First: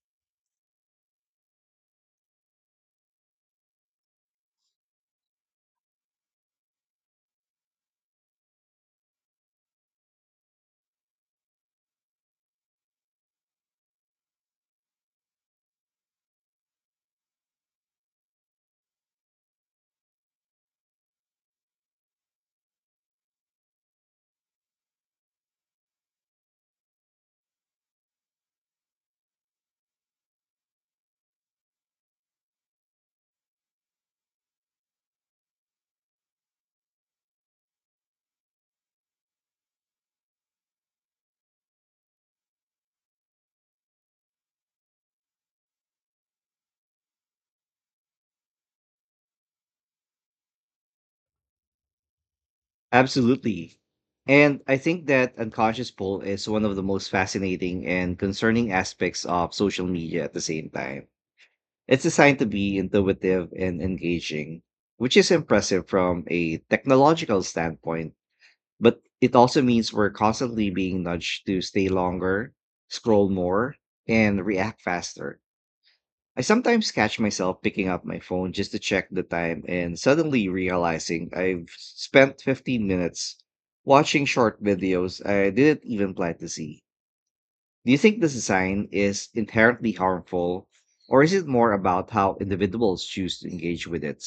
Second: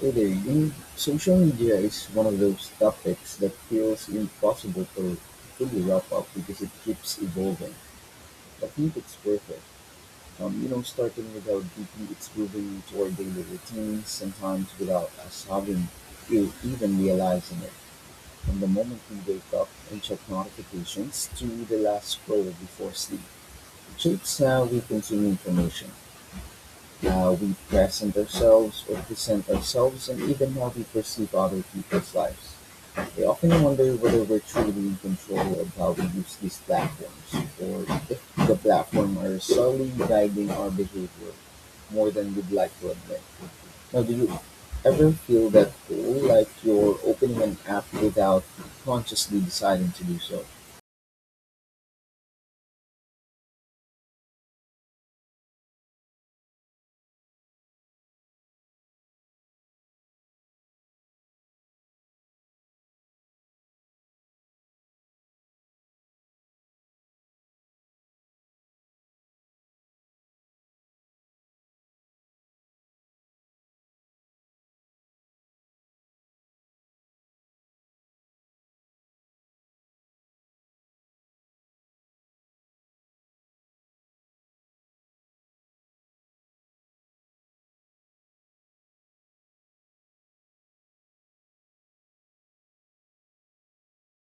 Today, social media is one of those topics that feels impossible to fully wrap up because it keeps evolving. I think it's worth it. Starting without deeply, it's moving into our daily routines, sometimes without us having to even realizing it. From the moment we wake up and check notifications to the last scroll before sleep, it shapes how we consume information. Now we present ourselves and even how we perceive other people's lives. I often wonder whether we're truly in control of how we use these platforms or if the platform are solely guiding our behavior more than we'd like to admit. Now, do you ever feel that way, like you're opening an app without consciously deciding to do so? Absolutely. And I think that unconscious pull is one of the most fascinating and concerning aspects of social media at the same time. It's designed to be intuitive and engaging, which is impressive from a technological standpoint, but it also means we're constantly being nudged to stay longer, scroll more, and react faster. I sometimes catch myself picking up my phone just to check the time and suddenly realizing I've spent 15 minutes watching short videos I didn't even plan to see. Do you think this design is inherently harmful, or is it more about how individuals choose to engage with it?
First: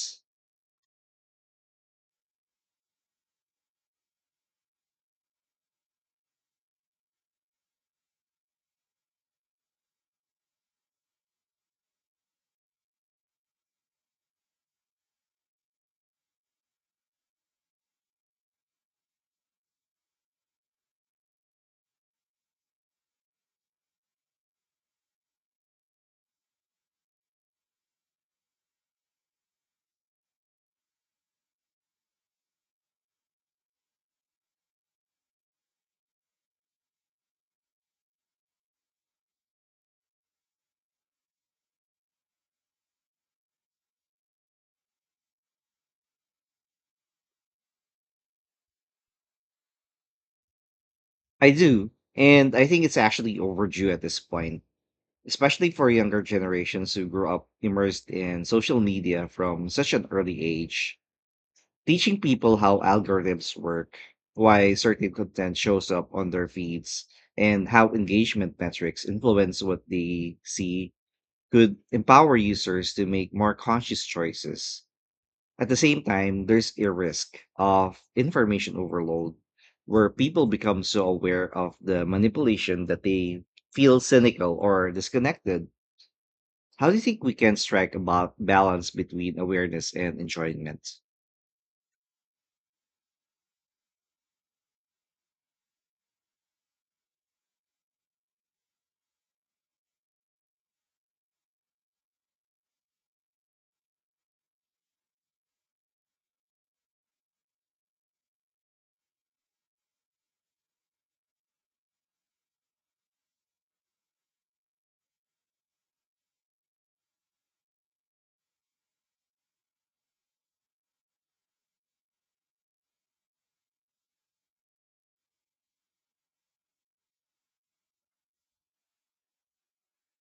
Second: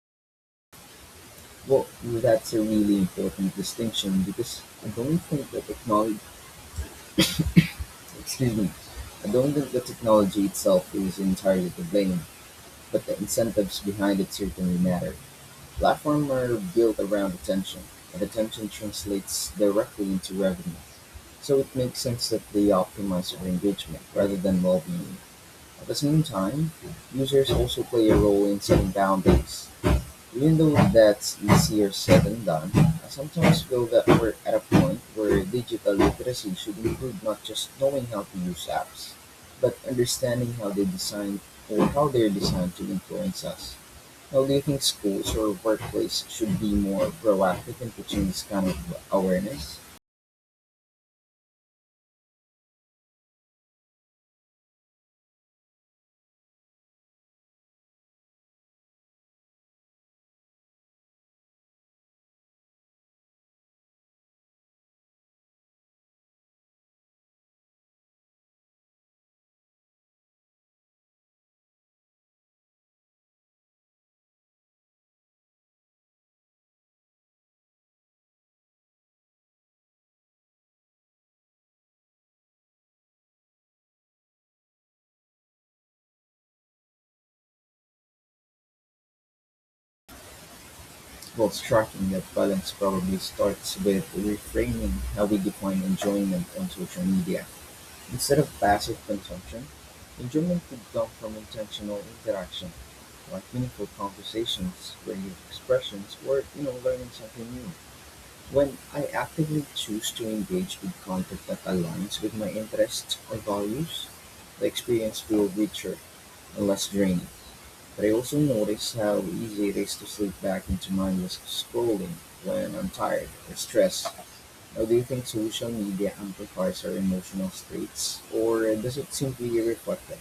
Well, that's a really important distinction because I don't think that technology. Excuse me. I don't think the technology itself is entirely to blame, but the incentives behind it certainly matter. Platforms are built around attention, and attention translates directly into revenue. So it makes sense that they optimize for engagement rather than well-being. At the same time, users also play a role in setting boundaries. Even though that's easier said than done, I sometimes feel that we're at a point where digital literacy should include not just knowing how to use apps, but understanding how they design or how they're designed to influence us. How do you think schools or workplace should be more proactive in teaching this kind of awareness? I do, and I think it's actually overdue at this point, especially for younger generations who grew up immersed in social media from such an early age. Teaching people how algorithms work, why certain content shows up on their feeds, and how engagement metrics influence what they see could empower users to make more conscious choices. At the same time, there's a risk of information overload where people become so aware of the manipulation that they feel cynical or disconnected. How do you think we can strike a balance between awareness and enjoyment? While striking that balance probably starts with reframing how we define enjoyment on social media. Instead of passive consumption, enjoyment could come from intentional interaction, like meaningful conversations, creative expressions, or learning something new. When I actively choose to engage with content that aligns with my interests or values, the experience feels richer and less draining. But I also notice how easy it is to slip back into mindless scrolling when I'm tired or stressed. Now, do you think social media amplifies our emotional states, or does it simply reflect them?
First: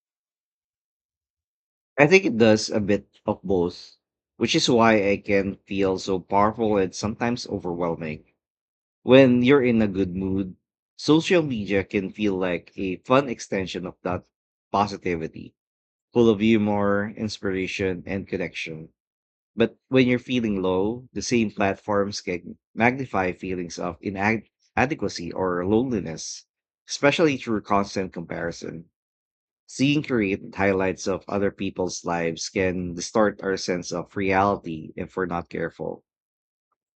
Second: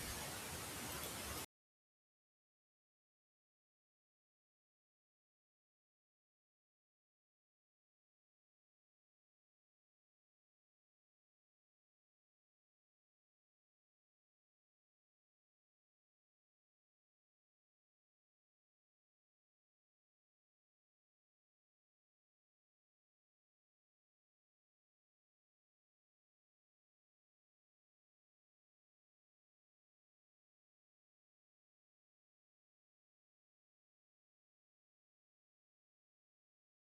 I think it does a bit of both, which is why I can feel so powerful and sometimes overwhelming. When you're in a good mood, social media can feel like a fun extension of that positivity, full of humor, inspiration, and connection. But when you're feeling low, the same platforms can magnify feelings of inadequacy or loneliness, especially through constant comparison. Seeing created highlights of other people's lives can distort our sense of reality if we're not careful.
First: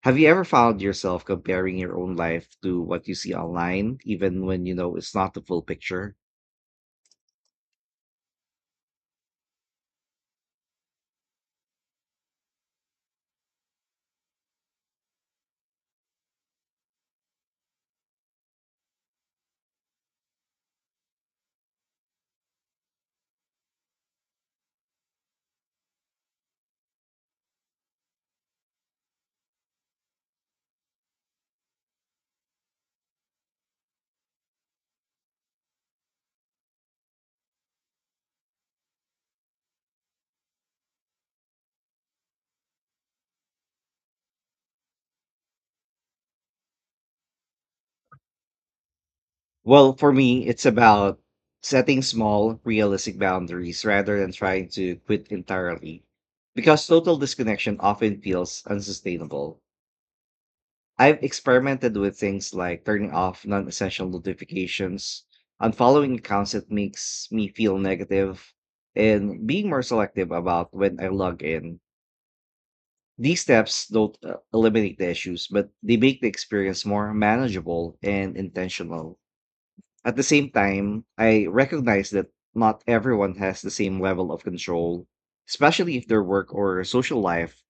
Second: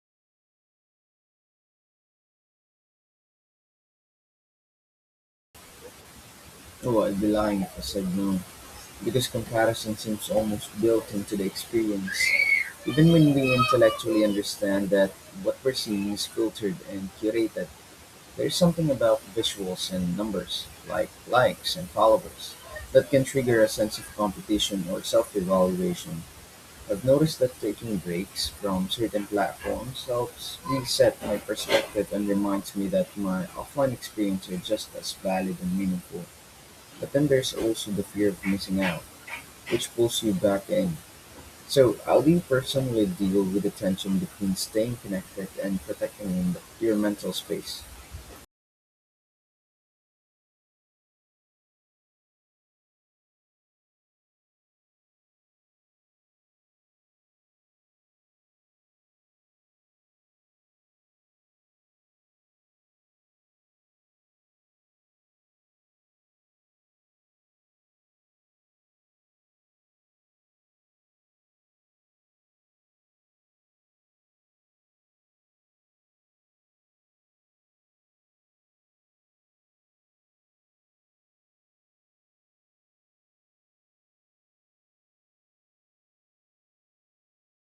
Have you ever found yourself comparing your own life to what you see online, even when you know it's not the full picture? Oh, I'd be lying if I said no, because comparison seems almost built into the experience. Even when we intellectually understand that what we're seeing is filtered and curated, there's something about visuals and numbers, like likes and followers, that can trigger a sense of competition or self evaluation. I've noticed that taking breaks from certain platforms helps reset my perspective and reminds me that my offline experiences are just as valid and meaningful. But then there's also the fear of missing out, which pulls you back in. So, how do you personally deal with the tension between staying connected and protecting your mental space? Well, for me, it's about setting small, realistic boundaries rather than trying to quit entirely, because total disconnection often feels unsustainable. I've experimented with things like turning off non-essential notifications, unfollowing accounts that makes me feel negative, and being more selective about when I log in. These steps don't eliminate the issues, but they make the experience more manageable and intentional. At the same time, I recognize that not everyone has the same level of control, especially if their work or social life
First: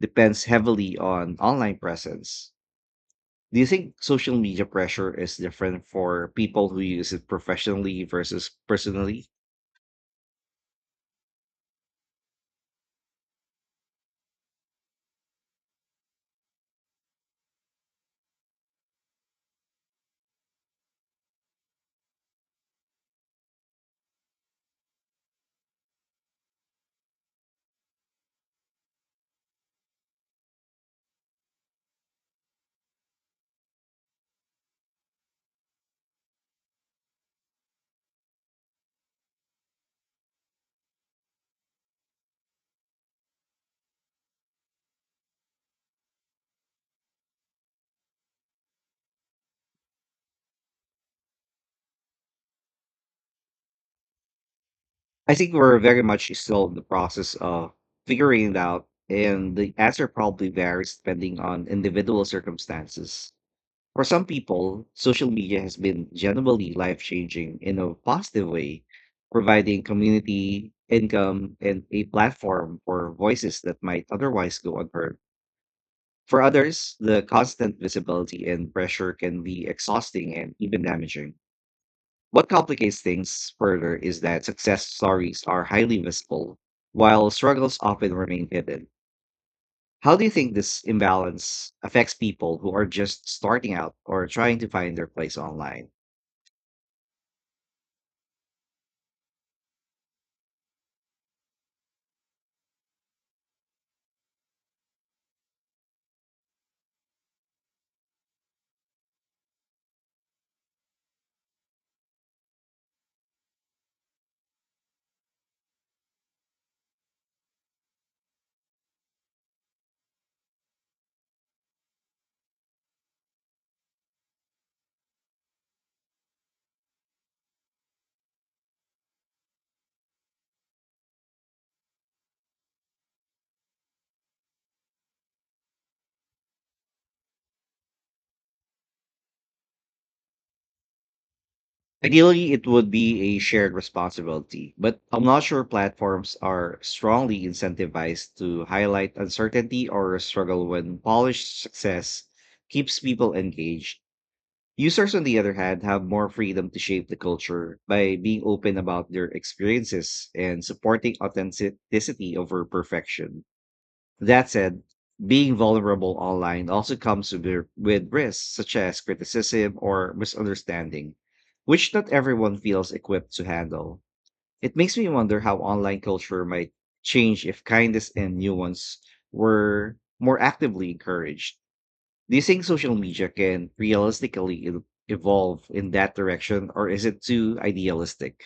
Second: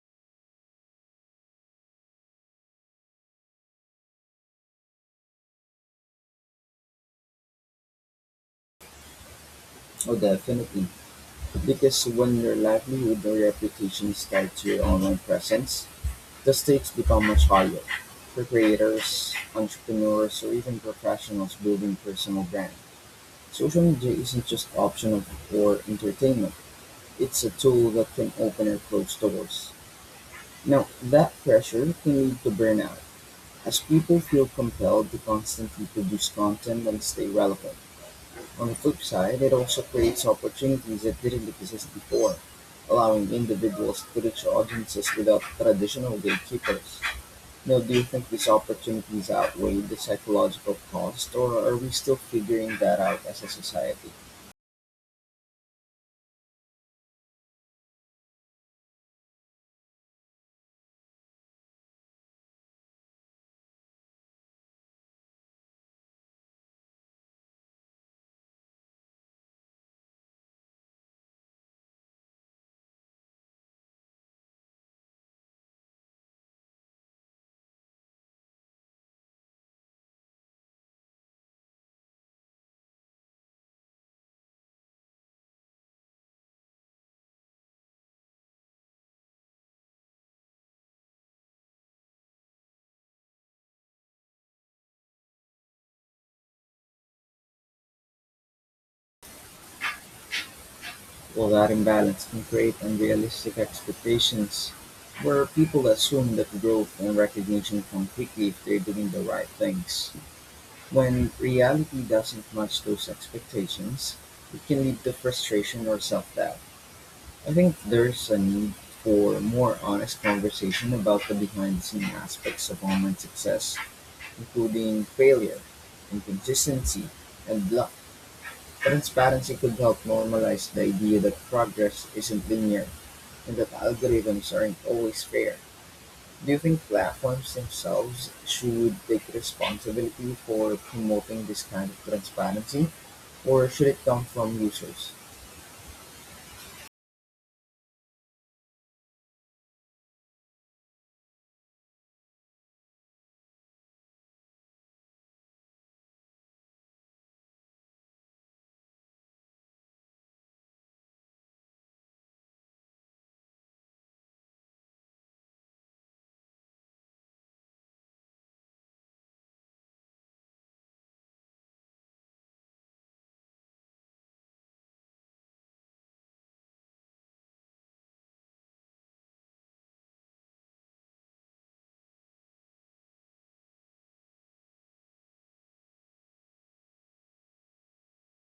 depends heavily on online presence. Do you think social media pressure is different for people who use it professionally versus personally? Oh, definitely. Because when your livelihood or reputation is tied to your online presence, the stakes become much higher, for creators, entrepreneurs, or even professionals building personal brand. Social media isn't just optional or entertainment. It's a tool that can open or close doors. Now, that pressure can lead to burnout, as people feel compelled to constantly produce content and stay relevant. On the flip side, it also creates opportunities that didn't exist before, allowing individuals to reach audiences without traditional gatekeepers. Now, do you think these opportunities outweigh the psychological cost, or are we still figuring that out as a society? I think we're very much still in the process of figuring it out, and the answer probably varies depending on individual circumstances. For some people, social media has been genuinely life changing in a positive way, providing community, income, and a platform for voices that might otherwise go unheard. For others, the constant visibility and pressure can be exhausting and even damaging. What complicates things further is that success stories are highly visible, while struggles often remain hidden. How do you think this imbalance affects people who are just starting out or trying to find their place online? Well, that imbalance can create unrealistic expectations where people assume that growth and recognition come quickly if they're doing the right things. When reality doesn't match those expectations, it can lead to frustration or self doubt. I think there's a need for more honest conversation about the behind the scenes aspects of online success, including failure, inconsistency, and luck. Transparency could help normalize the idea that progress isn't linear and that algorithms aren't always fair. Do you think platforms themselves should take responsibility for promoting this kind of Ideally, it transparency, would be a or shared should it come from responsibility, but users? I'm not sure platforms are strongly incentivized to highlight uncertainty or struggle when polished success keeps people engaged. Users, on the other hand, have more freedom to shape the culture by being open about their experiences and supporting authenticity over perfection. That said, being vulnerable online also comes with risks such as criticism or misunderstanding, which not everyone feels equipped to handle. It makes me wonder how online culture might change if kindness and nuance were more actively encouraged. Do you think social media can realistically evolve in that direction, or is it too idealistic?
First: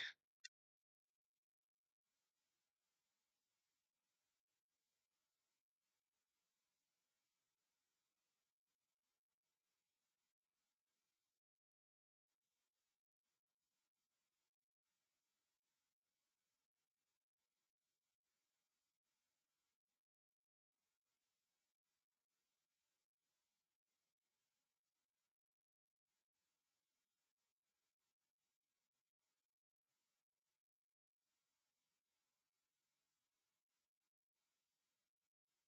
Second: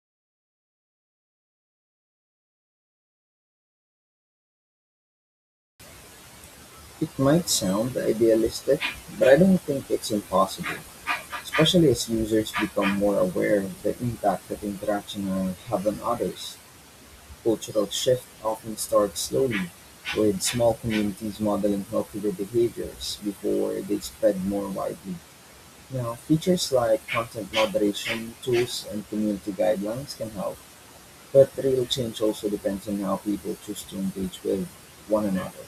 It might sound idealistic, but I don't think it's impossible, especially as users become more aware of the impact that interaction have on others. Cultural shift often starts slowly, with small communities modeling healthier behaviors before they spread more widely. Now, features like content moderation tools and community guidelines can help, but real change also depends on how people choose to engage with one another.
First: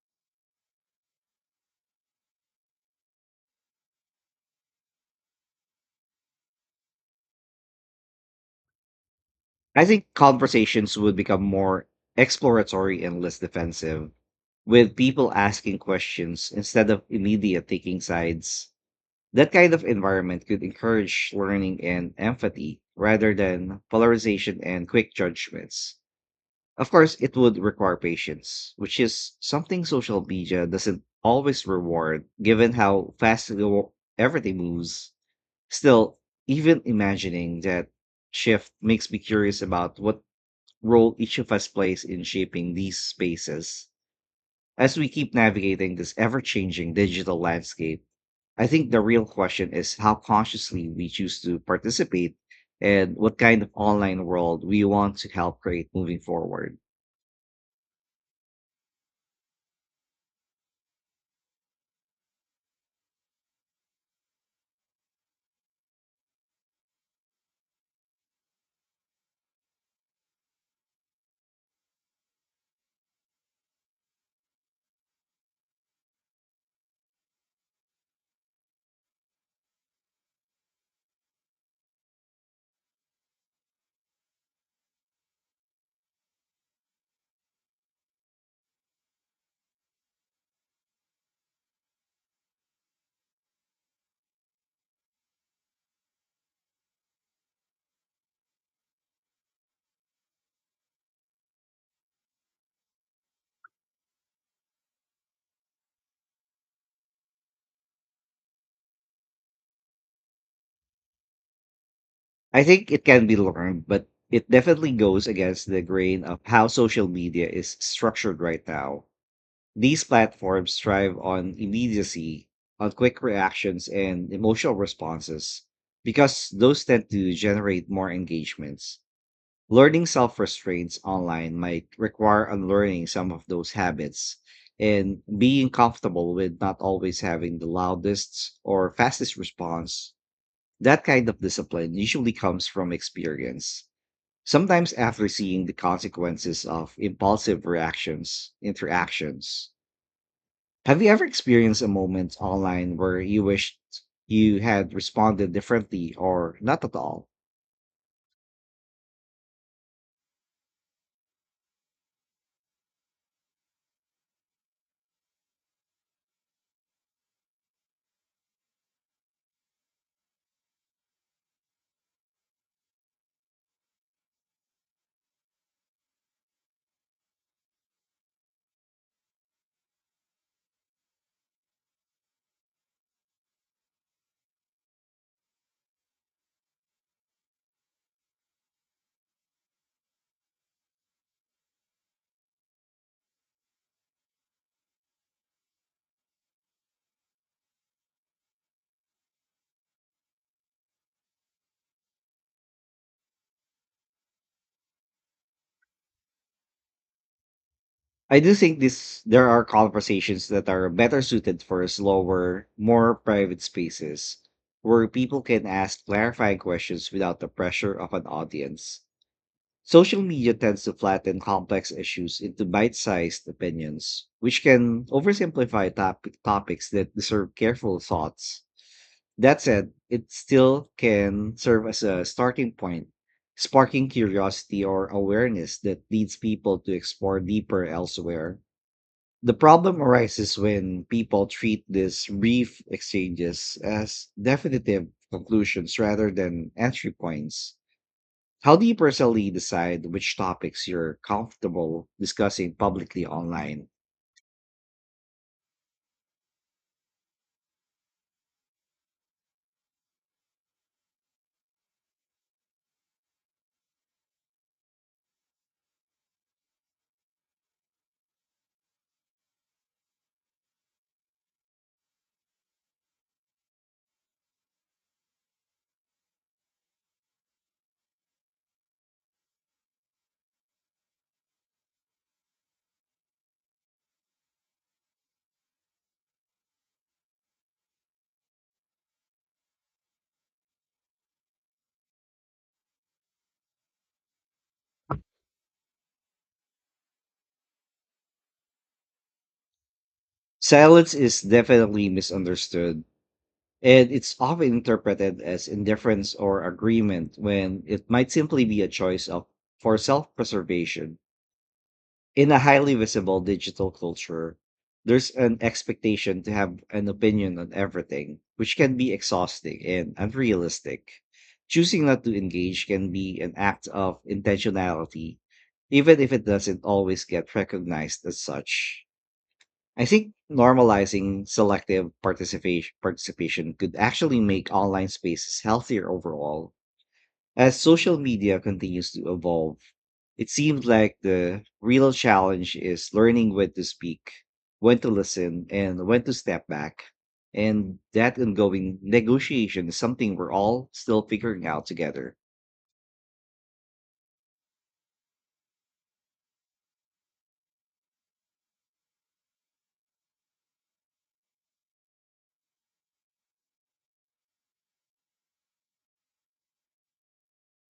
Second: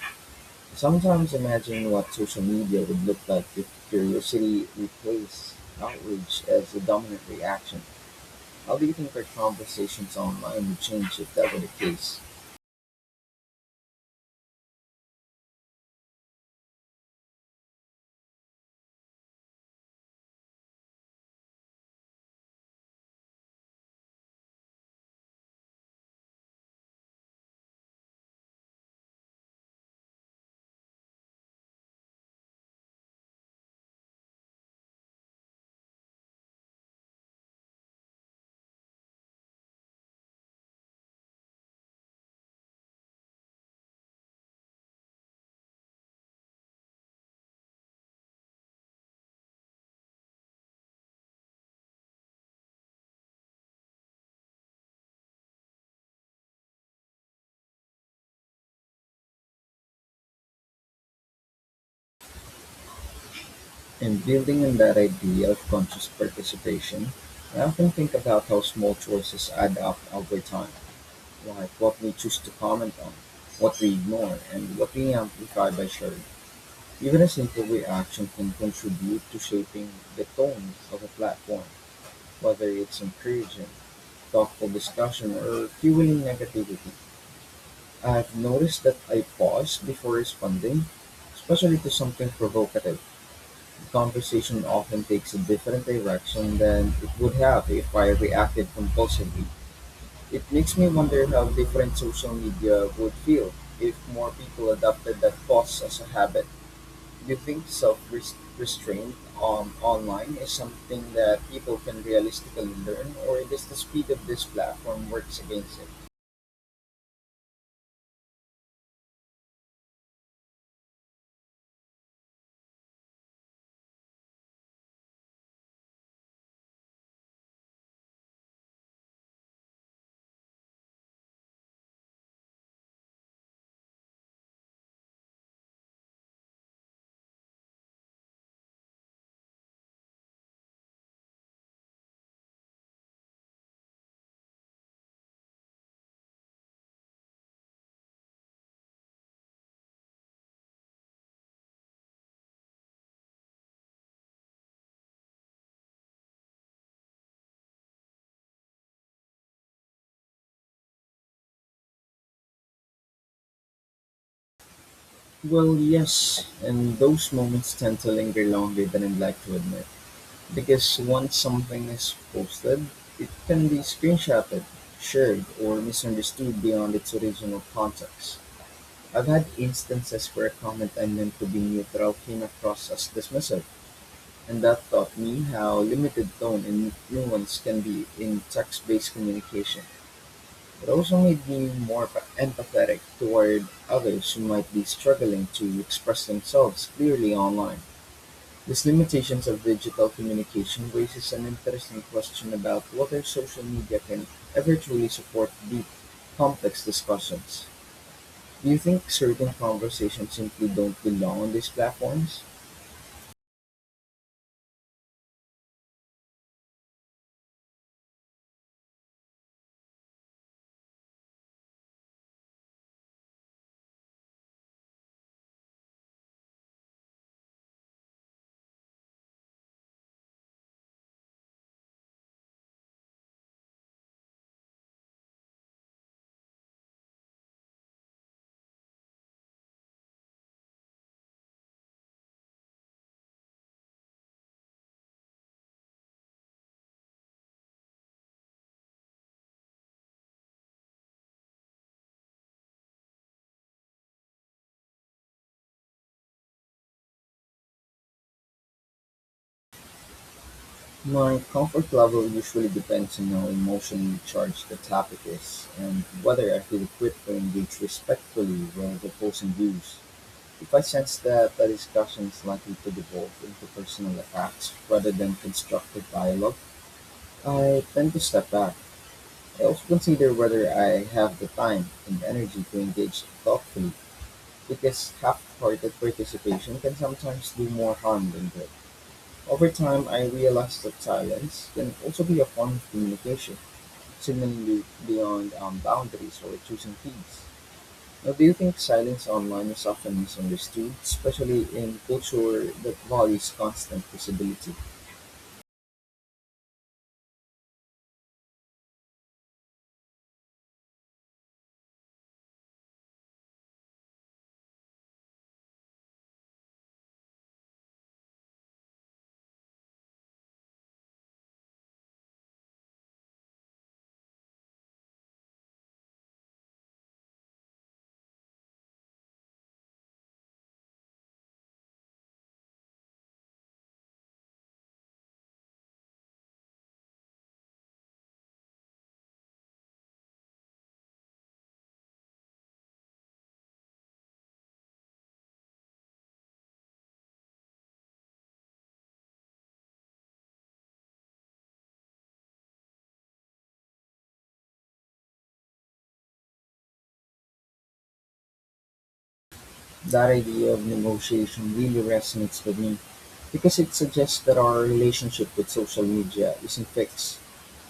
Sometimes imagine what social media would look like if curiosity replaced outrage as the dominant reaction. How do you think our I think conversations online would conversations would change if become that were the more case? exploratory and less defensive, with people asking questions instead of immediate taking sides. That kind of environment could encourage learning and empathy rather than polarization and quick judgments. Of course, it would require patience, which is something social media doesn't always reward, given how fast everything moves. Still, even imagining that shift makes me curious about what role each of us plays in shaping these spaces. As we keep navigating this ever changing digital landscape, I think the real question is how consciously we choose to participate and what kind of online world we want to help create moving forward. In building on that idea of conscious participation, I often think about how small choices add up over time, like what we choose to comment on, what we ignore, and what we amplify by sharing. Even a simple reaction can contribute to shaping the tone of a platform, whether it's encouraging, thoughtful discussion, or fueling negativity. I've noticed that I pause before responding, especially to something provocative. Conversation often takes a different direction than it would have if I reacted compulsively. It makes me wonder how different social media would feel if more people adopted that pause as a habit. Do you think self restraint on online is something that people can I realistically think it learn, can be or does the learned, but speed of this it definitely platform goes works against against the it? grain of how social media is structured right now. These platforms thrive on immediacy, on quick reactions and emotional responses, because those tend to generate more engagements. Learning self restraints online might require unlearning some of those habits and being comfortable with not always having the loudest or fastest response. That kind of discipline usually comes from experience. Sometimes after seeing the consequences of impulsive reactions, interactions. Have you ever experienced a moment online where you wished you had responded differently or not at all? Well, yes, and those moments tend to linger longer than I'd like to admit. Because once something is posted, it can be screenshotted, shared, or misunderstood beyond its original context. I've had instances where a comment I meant to be neutral came across as dismissive, and that taught me how limited tone and nuance can be in text based communication. It also made me more empathetic toward others who might be struggling to express themselves clearly online. These limitations of digital communication raises an interesting question about whether social media can ever truly support deep, complex discussions. I do Do you think think this there certain are conversations conversations simply that are don't better belong on suited these for platforms? slower, more private spaces where people can ask clarifying questions without the pressure of an audience. Social media tends to flatten complex issues into bite-sized opinions, which can oversimplify topics that deserve careful thoughts. That said, it still can serve as a starting point, sparking curiosity or awareness that leads people to explore deeper elsewhere. The problem arises when people treat these brief exchanges as definitive conclusions rather than entry points. How do you personally decide which topics you're comfortable discussing publicly online? My comfort level usually depends on how emotionally charged the topic is and whether I feel equipped to engage respectfully with opposing views. If I sense that the discussion is likely to devolve into personal attacks rather than constructive dialogue, I tend to step back. I also consider whether I have the time and energy to engage thoughtfully, because half-hearted participation can sometimes do more harm than good. Over time, I realized that silence can also be a form of communication, seemingly beyond boundaries or choosing teams. Now, do you think silence online is often misunderstood, Silence is especially in definitely culture that misunderstood. values constant And it's often visibility? interpreted as indifference or agreement when it might simply be a choice of for self-preservation. In a highly visible digital culture, there's an expectation to have an opinion on everything, which can be exhausting and unrealistic. Choosing not to engage can be an act of intentionality, even if it doesn't always get recognized as such. I think normalizing selective participation could actually make online spaces healthier overall. As social media continues to evolve, it seems like the real challenge is learning when to speak, when to listen, and when to step back. And that ongoing negotiation is something we're all still figuring out together. That idea of negotiation really resonates with me because it suggests that our relationship with social media isn't fixed,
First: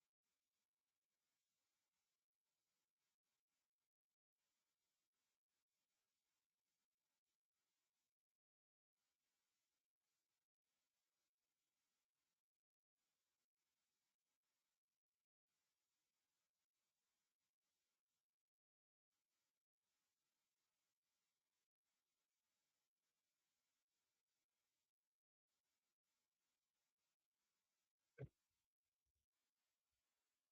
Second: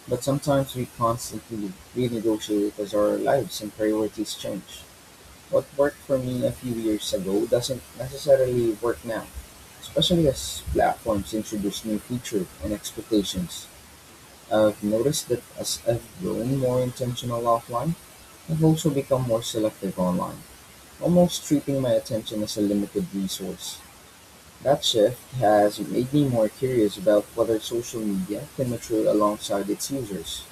but sometimes we constantly renegotiate as our lives and priorities change. What worked for me a few years ago doesn't necessarily work now, especially as platforms introduce new features and expectations. I've noticed that as I've grown more intentional offline, I've also become more selective online. Almost treating my attention as a limited resource. That shift has made me more curious about whether social media can mature alongside its users.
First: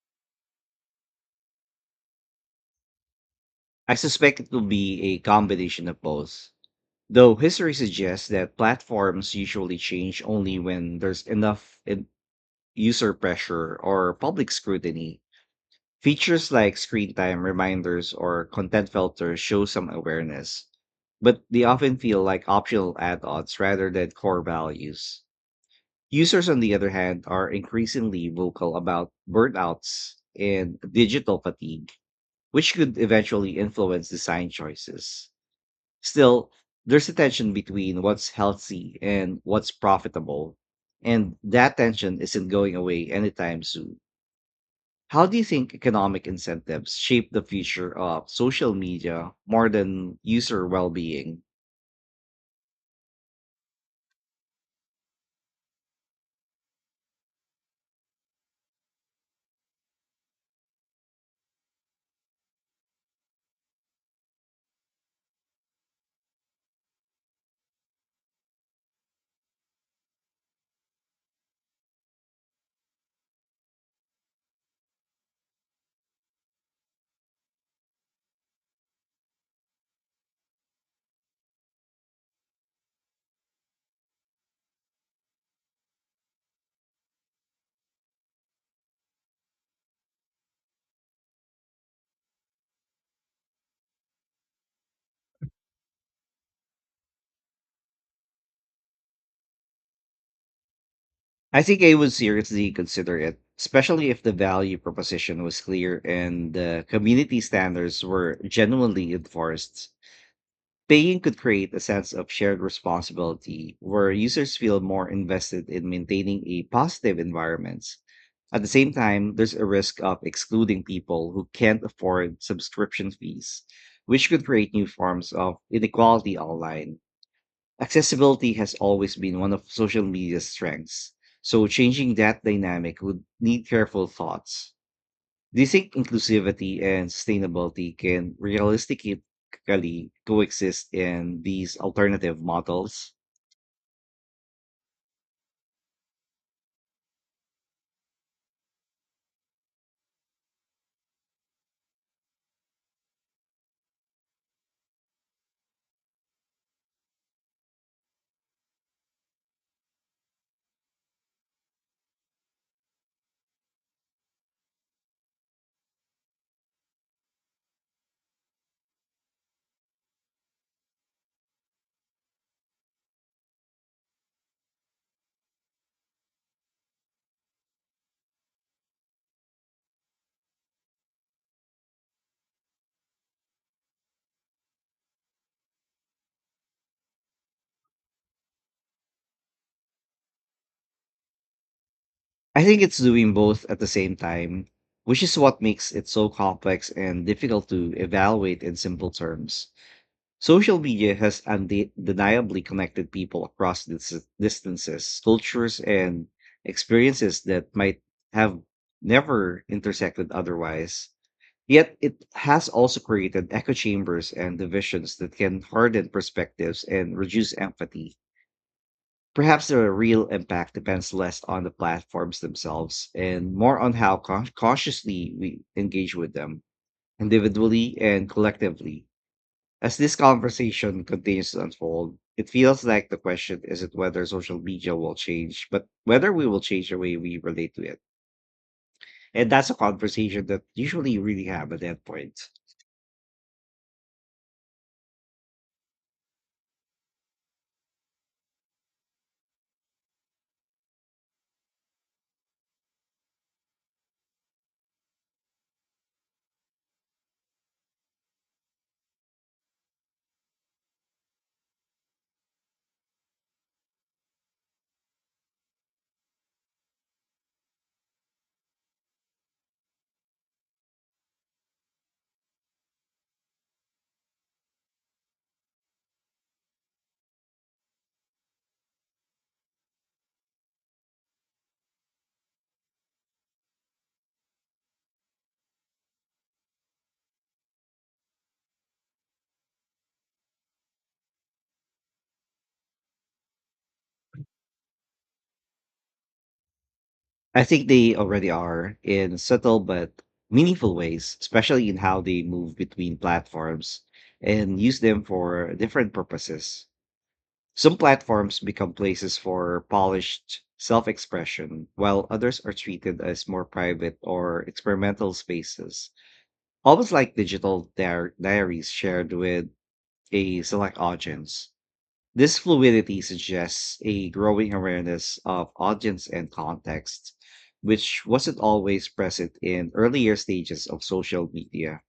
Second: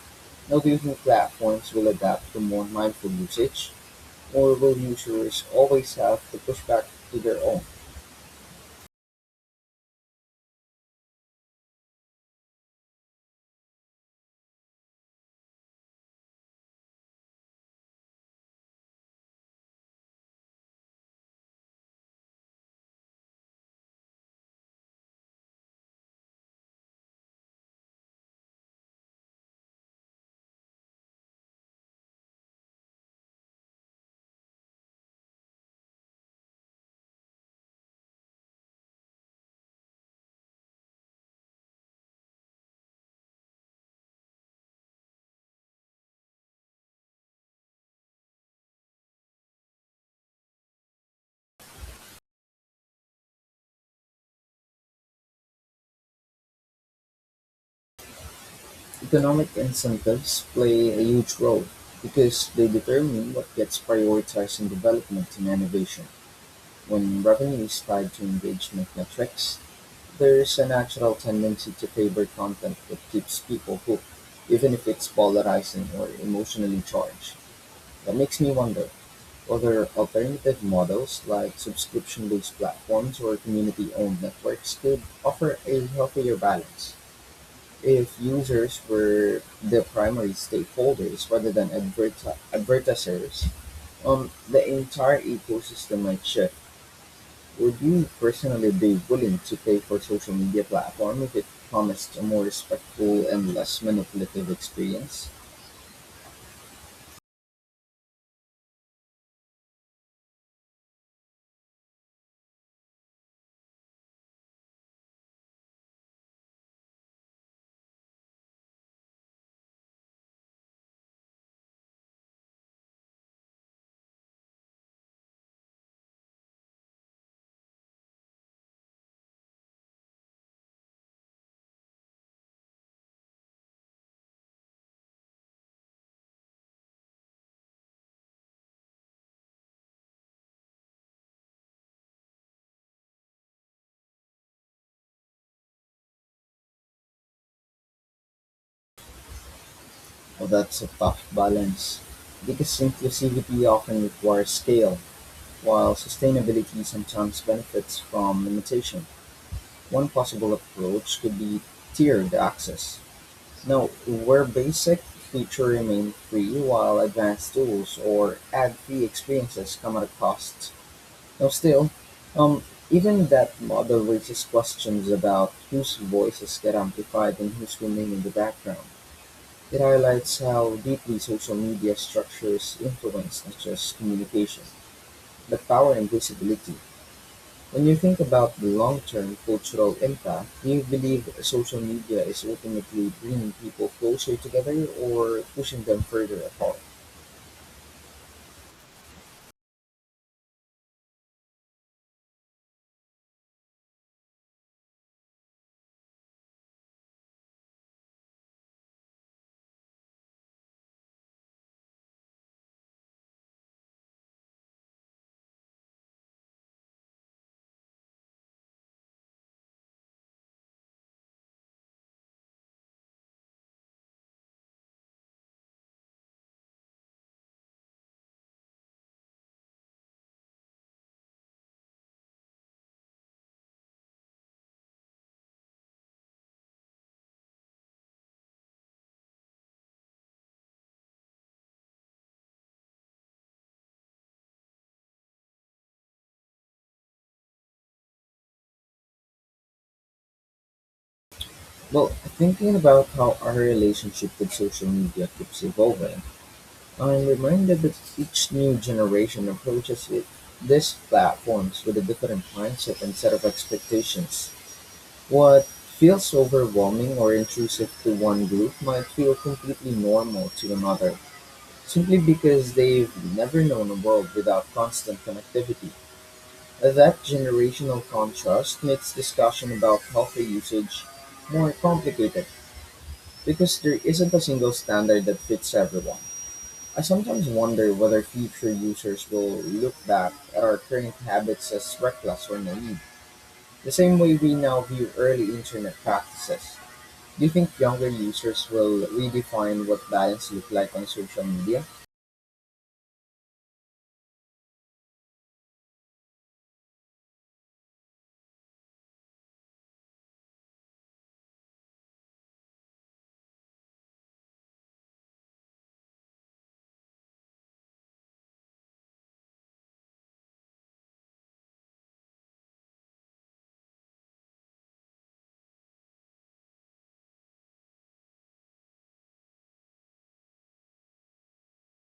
Now, do you think platforms will adapt to more mindful usage, I suspect it or will will be a users combination always of have to both. push back to Though their own? history suggests that platforms usually change only when there's user pressure or public scrutiny, features like screen time reminders or content filters show some awareness, but they often feel like optional add ons rather than core values. Users, on the other hand, are increasingly vocal about burnouts and digital fatigue, which could eventually influence design choices. Still, there's a tension between what's healthy and what's profitable, and that tension isn't going away anytime soon. How do you think economic incentives shape the future of social media more than user well being? Economic incentives play a huge role because they determine what gets prioritized in development and innovation. When revenue is tied to engagement metrics, there is a natural tendency to favor content that keeps people hooked, even if it's polarizing or emotionally charged. That makes me wonder whether alternative models like subscription based platforms or community owned networks could offer a healthier balance if users were the primary stakeholders rather than advertisers. The entire ecosystem might shift. Would you personally be willing to pay for a social media platform if it I think I would promised a more seriously consider respectful it, and less especially if the manipulative value experience? proposition was clear and the community standards were genuinely enforced. Paying could create a sense of shared responsibility where users feel more invested in maintaining a positive environment. At the same time, there's a risk of excluding people who can't afford subscription fees, which could create new forms of inequality online. Accessibility has always been one of social media's strengths, so changing that dynamic would need careful thoughts. Do you think inclusivity and sustainability can realistically coexist in these alternative models? Well, that's a tough balance because inclusivity often requires scale, while sustainability sometimes benefits from limitation. One possible approach could be tiered access. Now, where basic features remain free while advanced tools or ad free experiences come at a cost. Now still, um, even that model raises questions about whose voices get amplified and whose remain in the background. It highlights how deeply social media structures influence not just communication, but power and visibility. When you think about the long term cultural impact, do you believe social media is I think it's ultimately doing bringing both at the people same closer time, together which is or what pushing makes them it so further apart? complex and difficult to evaluate in simple terms. Social media has undeniably connected people across distances, cultures, and experiences that might have never intersected otherwise. Yet it has also created echo chambers and divisions that can harden perspectives and reduce empathy. Perhaps the real impact depends less on the platforms themselves and more on how cautiously we engage with them, individually and collectively. As this conversation continues to unfold, it feels like the question isn't whether social media will change, but whether we will change the way we relate to it. And that's a conversation that usually really have an endpoint. Well, thinking about how our relationship with social media keeps evolving, I am reminded that each new generation approaches these platforms with a different mindset and set of expectations. What feels overwhelming or intrusive to one group might feel completely normal to another, simply because they've never known a world without constant connectivity. That generational contrast makes discussion about healthy usage more complicated because there isn't a single standard that fits everyone. I sometimes wonder whether future users will look back at our current habits as reckless or naive, the same way we now view early internet practices. Do you I think think younger they already users are will in subtle redefine what but balance looks meaningful like on ways, social media? especially in how they move between platforms and use them for different purposes. Some platforms become places for polished self expression, while others are treated as more private or experimental spaces, almost like digital diaries shared with a select audience. This fluidity suggests a growing awareness of audience and context, which wasn't always present in earlier stages of social media.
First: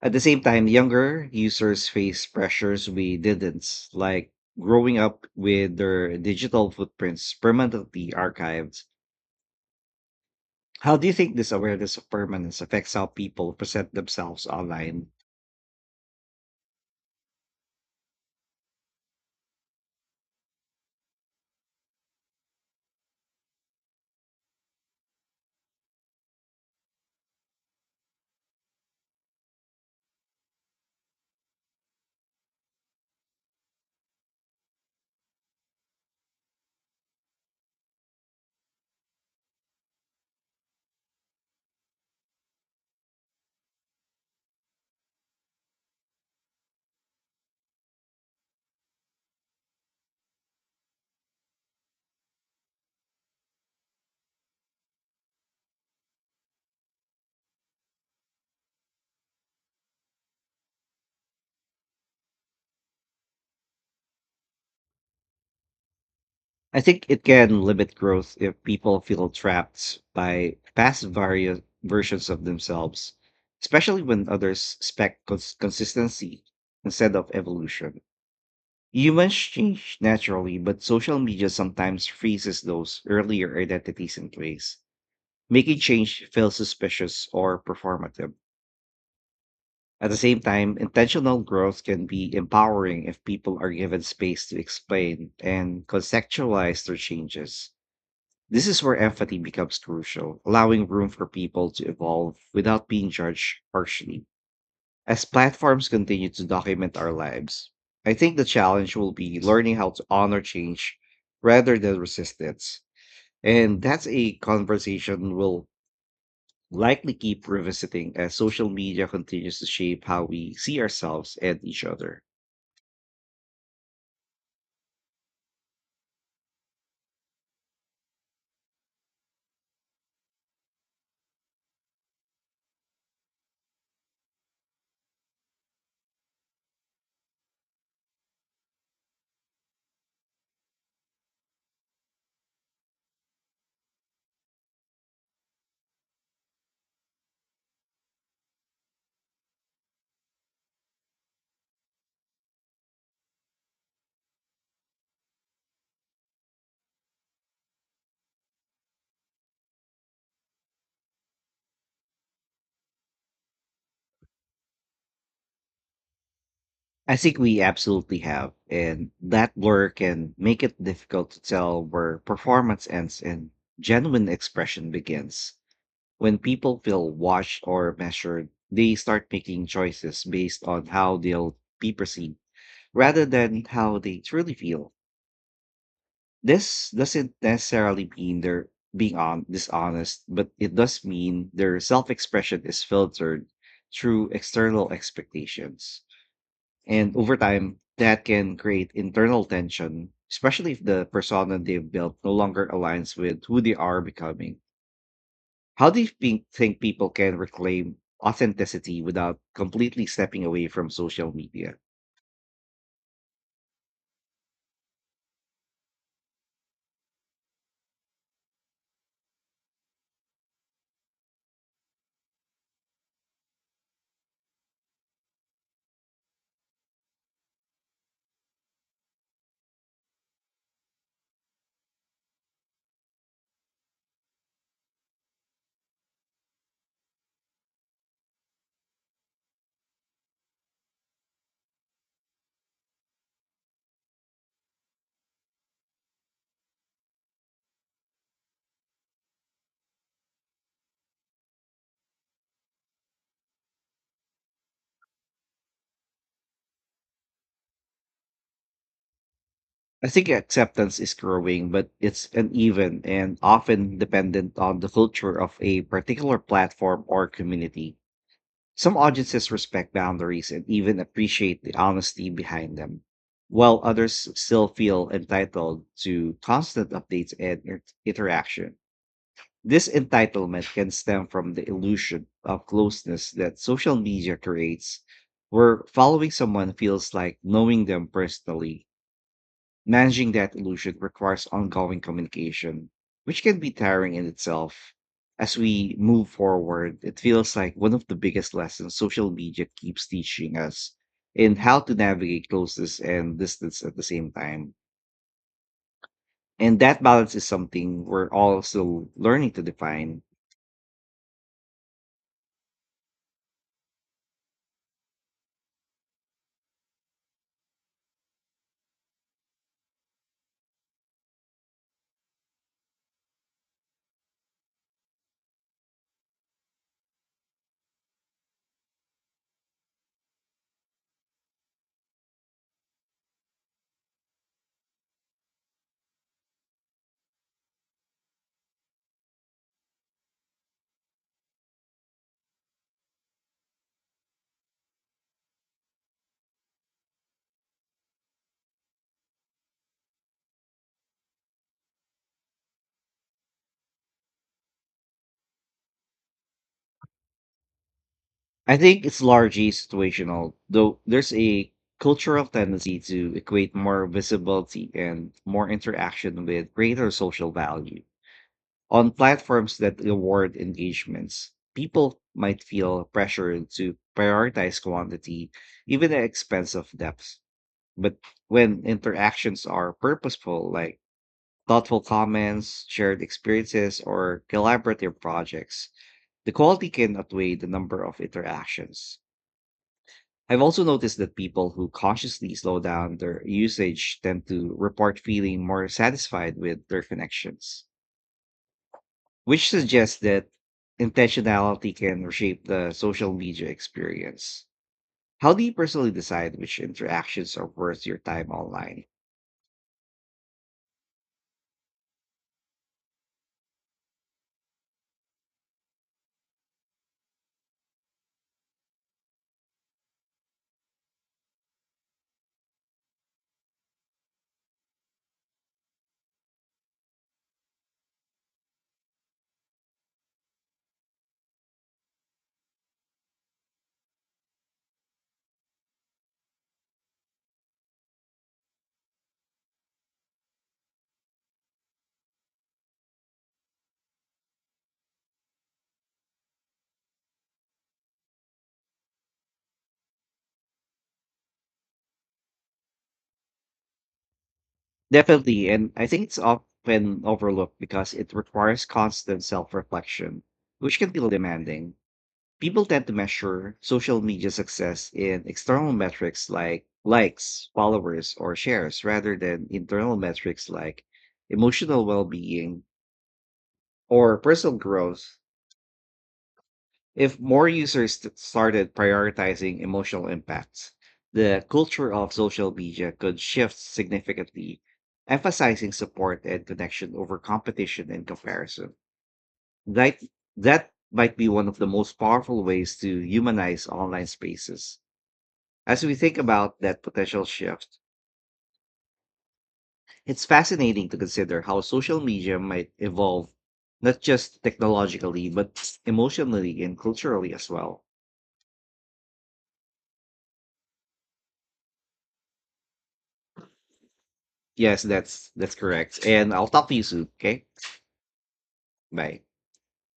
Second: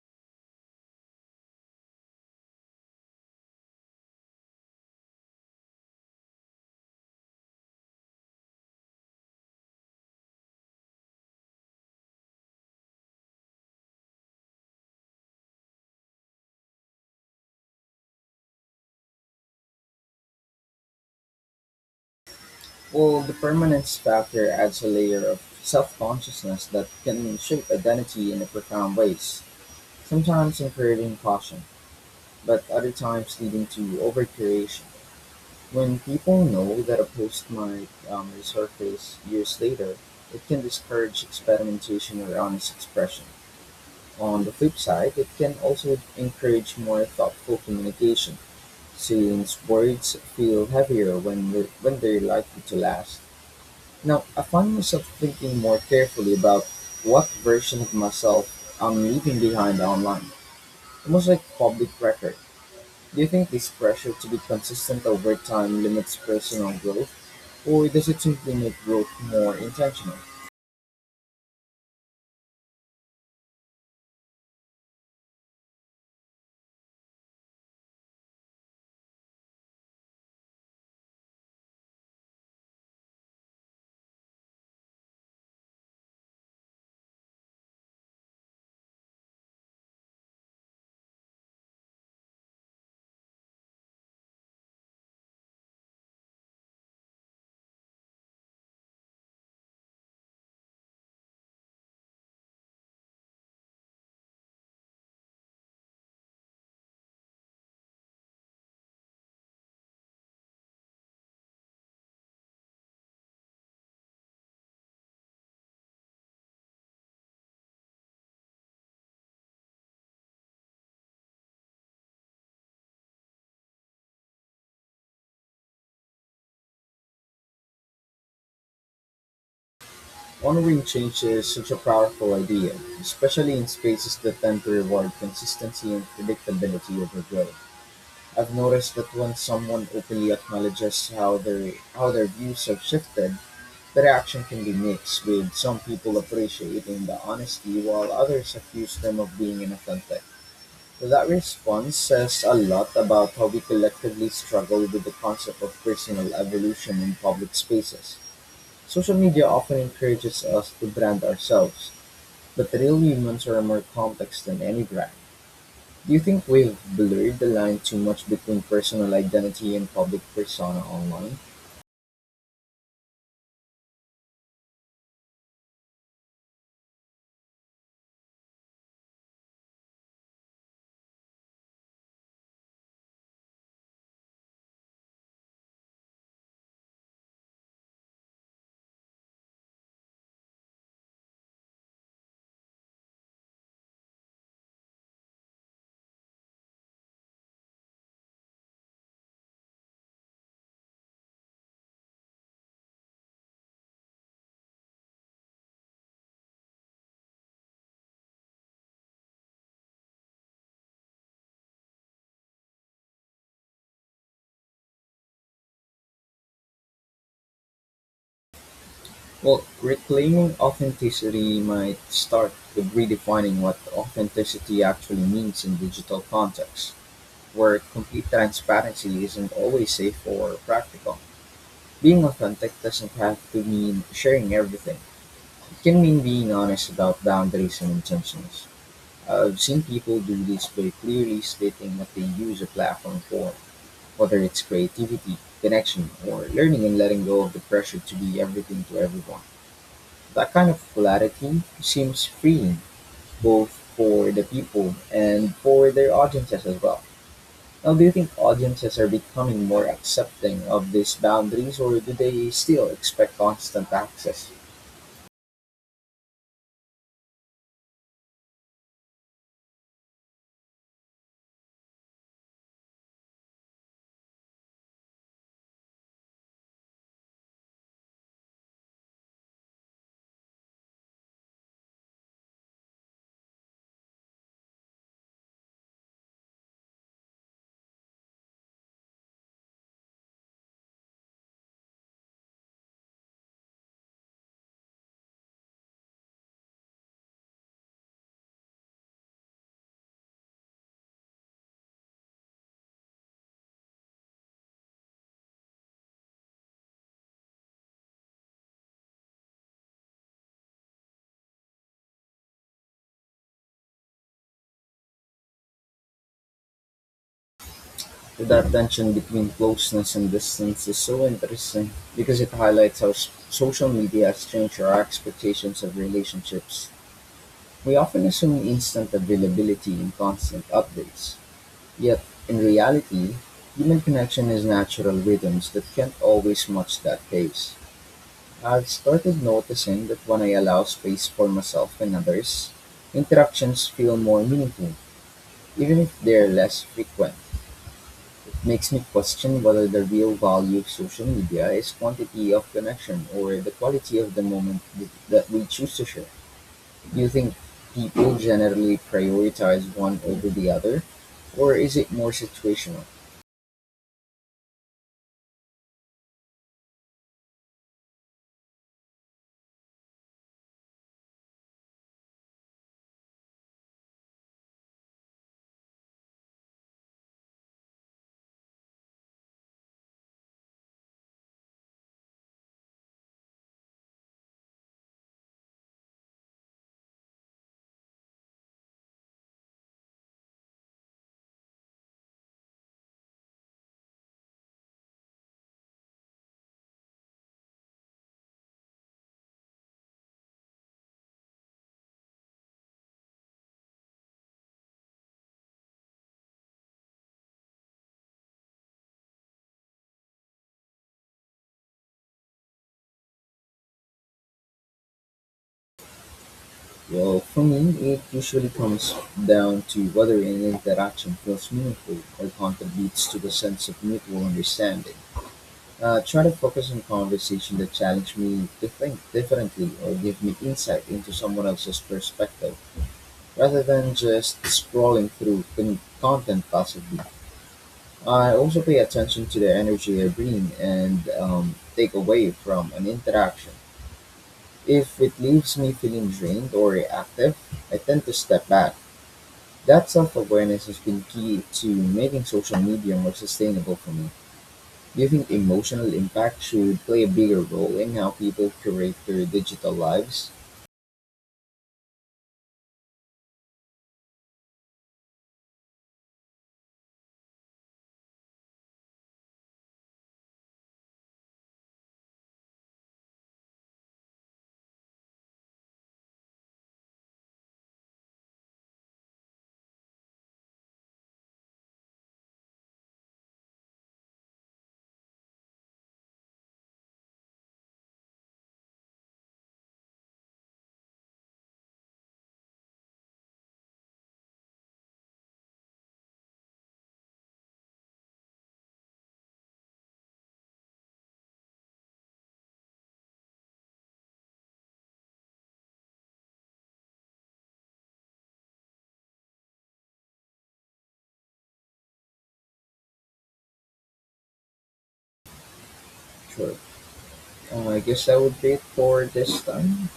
At the same time, younger users face pressures we didn't, like growing up with their digital footprints permanently archived. How do you think this awareness of permanence affects how people present themselves online? Well, the permanence factor adds a layer of self-consciousness that can shape identity in a profound ways, sometimes encouraging caution, but other times leading to over. When people know that a post might resurface years later, it can discourage experimentation or honest expression. On the flip side, it can also encourage more thoughtful communication, since words feel heavier when they're likely to last. Now, I find myself thinking more carefully about what version of myself I'm leaving behind online, almost like public record. Do you think this pressure to be consistent over time limits personal I think growth? it can Or limit does it growth simply if make people growth feel more trapped intentional? by past various versions of themselves, especially when others expect consistency instead of evolution. Humans change naturally, but social media sometimes freezes those earlier identities in place, making change feel suspicious or performative. At the same time, intentional growth can be empowering if people are given space to explain and contextualize their changes. This is where empathy becomes crucial, allowing room for people to evolve without being judged harshly. As platforms continue to document our lives, I think the challenge will be learning how to honor change rather than resistance. And that's a conversation we'll likely keep revisiting as social media continues to shape how we see ourselves and each other. Honoring change is such a powerful idea, especially in spaces that tend to reward consistency and predictability over growth. I've noticed that when someone openly acknowledges how their views have shifted, their action can be mixed, with some people appreciating the honesty while others accuse them of being inauthentic. So that response says a lot about how we collectively struggle with the concept of personal evolution in public spaces. Social media often encourages us to brand ourselves, but real humans are more complex than any brand. Do you think we've I think blurred the we line too absolutely much have, between and personal that identity and blur public can make persona it difficult online? to tell where performance ends and genuine expression begins. When people feel watched or measured, they start making choices based on how they'll be perceived rather than how they truly feel. This doesn't necessarily mean they're being on dishonest, but it does mean their self-expression is filtered through external expectations. And over time, that can create internal tension, especially if the persona they've built no longer aligns with who they are becoming. How do you think people can reclaim authenticity without completely stepping away from social media? Well, reclaiming authenticity might start with redefining what authenticity actually means in digital contexts, where complete transparency isn't always safe or practical. Being authentic doesn't have to mean sharing everything. It can mean being honest about boundaries and intentions. I've seen people do this by clearly stating what they use a platform for, whether it's creativity, connection, or learning and letting go of the pressure to be everything to everyone. That kind of polarity seems freeing, both for the people and for their audiences as well. Now, do you think audiences are becoming more I think accepting of acceptance is these growing, boundaries, but or do it's they still uneven expect and constant often access? dependent on the culture of a particular platform or community. Some audiences respect boundaries and even appreciate the honesty behind them, while others still feel entitled to constant updates and interaction. This entitlement can stem from the illusion of closeness that social media creates, where following someone feels like knowing them personally. Managing that illusion requires ongoing communication, which can be tiring in itself. As we move forward, it feels like one of the biggest lessons social media keeps teaching us in how to navigate closeness and distance at the same time. And that balance is something we're all still learning to define. That tension between closeness and distance is so interesting because it highlights how social media has changed our expectations of relationships. We often assume instant availability and constant updates, yet, in reality, human connection is natural rhythms that can't always match that pace. I've started noticing that when I allow space for myself and others, interactions feel more meaningful, even if they're less frequent. Makes me question whether the real value of social media is quantity of connection or the quality of the moment that we choose to share. Do you think people I generally think it's largely prioritize one over situational, the though other, there's a or is it more cultural tendency situational? to equate more visibility and more interaction with greater social value. On platforms that reward engagements, people might feel pressured to prioritize quantity, even at the expense of depth. But when interactions are purposeful, like thoughtful comments, shared experiences, or collaborative projects, the quality can outweigh the number of interactions. I've also noticed that people who consciously slow down their usage tend to report feeling more satisfied with their connections, which suggests that intentionality can reshape the social media experience. How do you personally decide which interactions are worth your time online? Well, for me, it usually comes down to whether an interaction feels meaningful or contributes to the sense of mutual understanding. Try to focus on conversation that challenge me to think differently or give me insight into someone else's perspective. Rather than just scrolling through content passively, I also pay attention to the energy I bring and take away from an interaction. If it leaves me feeling drained or reactive, I tend to step back. That self awareness has been key to making social media more sustainable for me. Do you think Definitely, and I emotional think it's impact should play often a bigger overlooked role because in how it people requires curate constant their self digital reflection, lives? which can feel demanding. People tend to measure social media success in external metrics like likes, followers, or shares rather than internal metrics like emotional well being or personal growth. If more users started prioritizing emotional impacts, the culture of social media could shift significantly, emphasizing support and connection over competition and comparison. That, that might be one of the most powerful ways to humanize online spaces. As we think about that potential shift, it's fascinating to consider how social media might evolve, not just technologically, but emotionally and culturally as well. Yes, that's correct. And I'll Sure. talk to you soon. Okay. I guess that would be it for Bye. this time.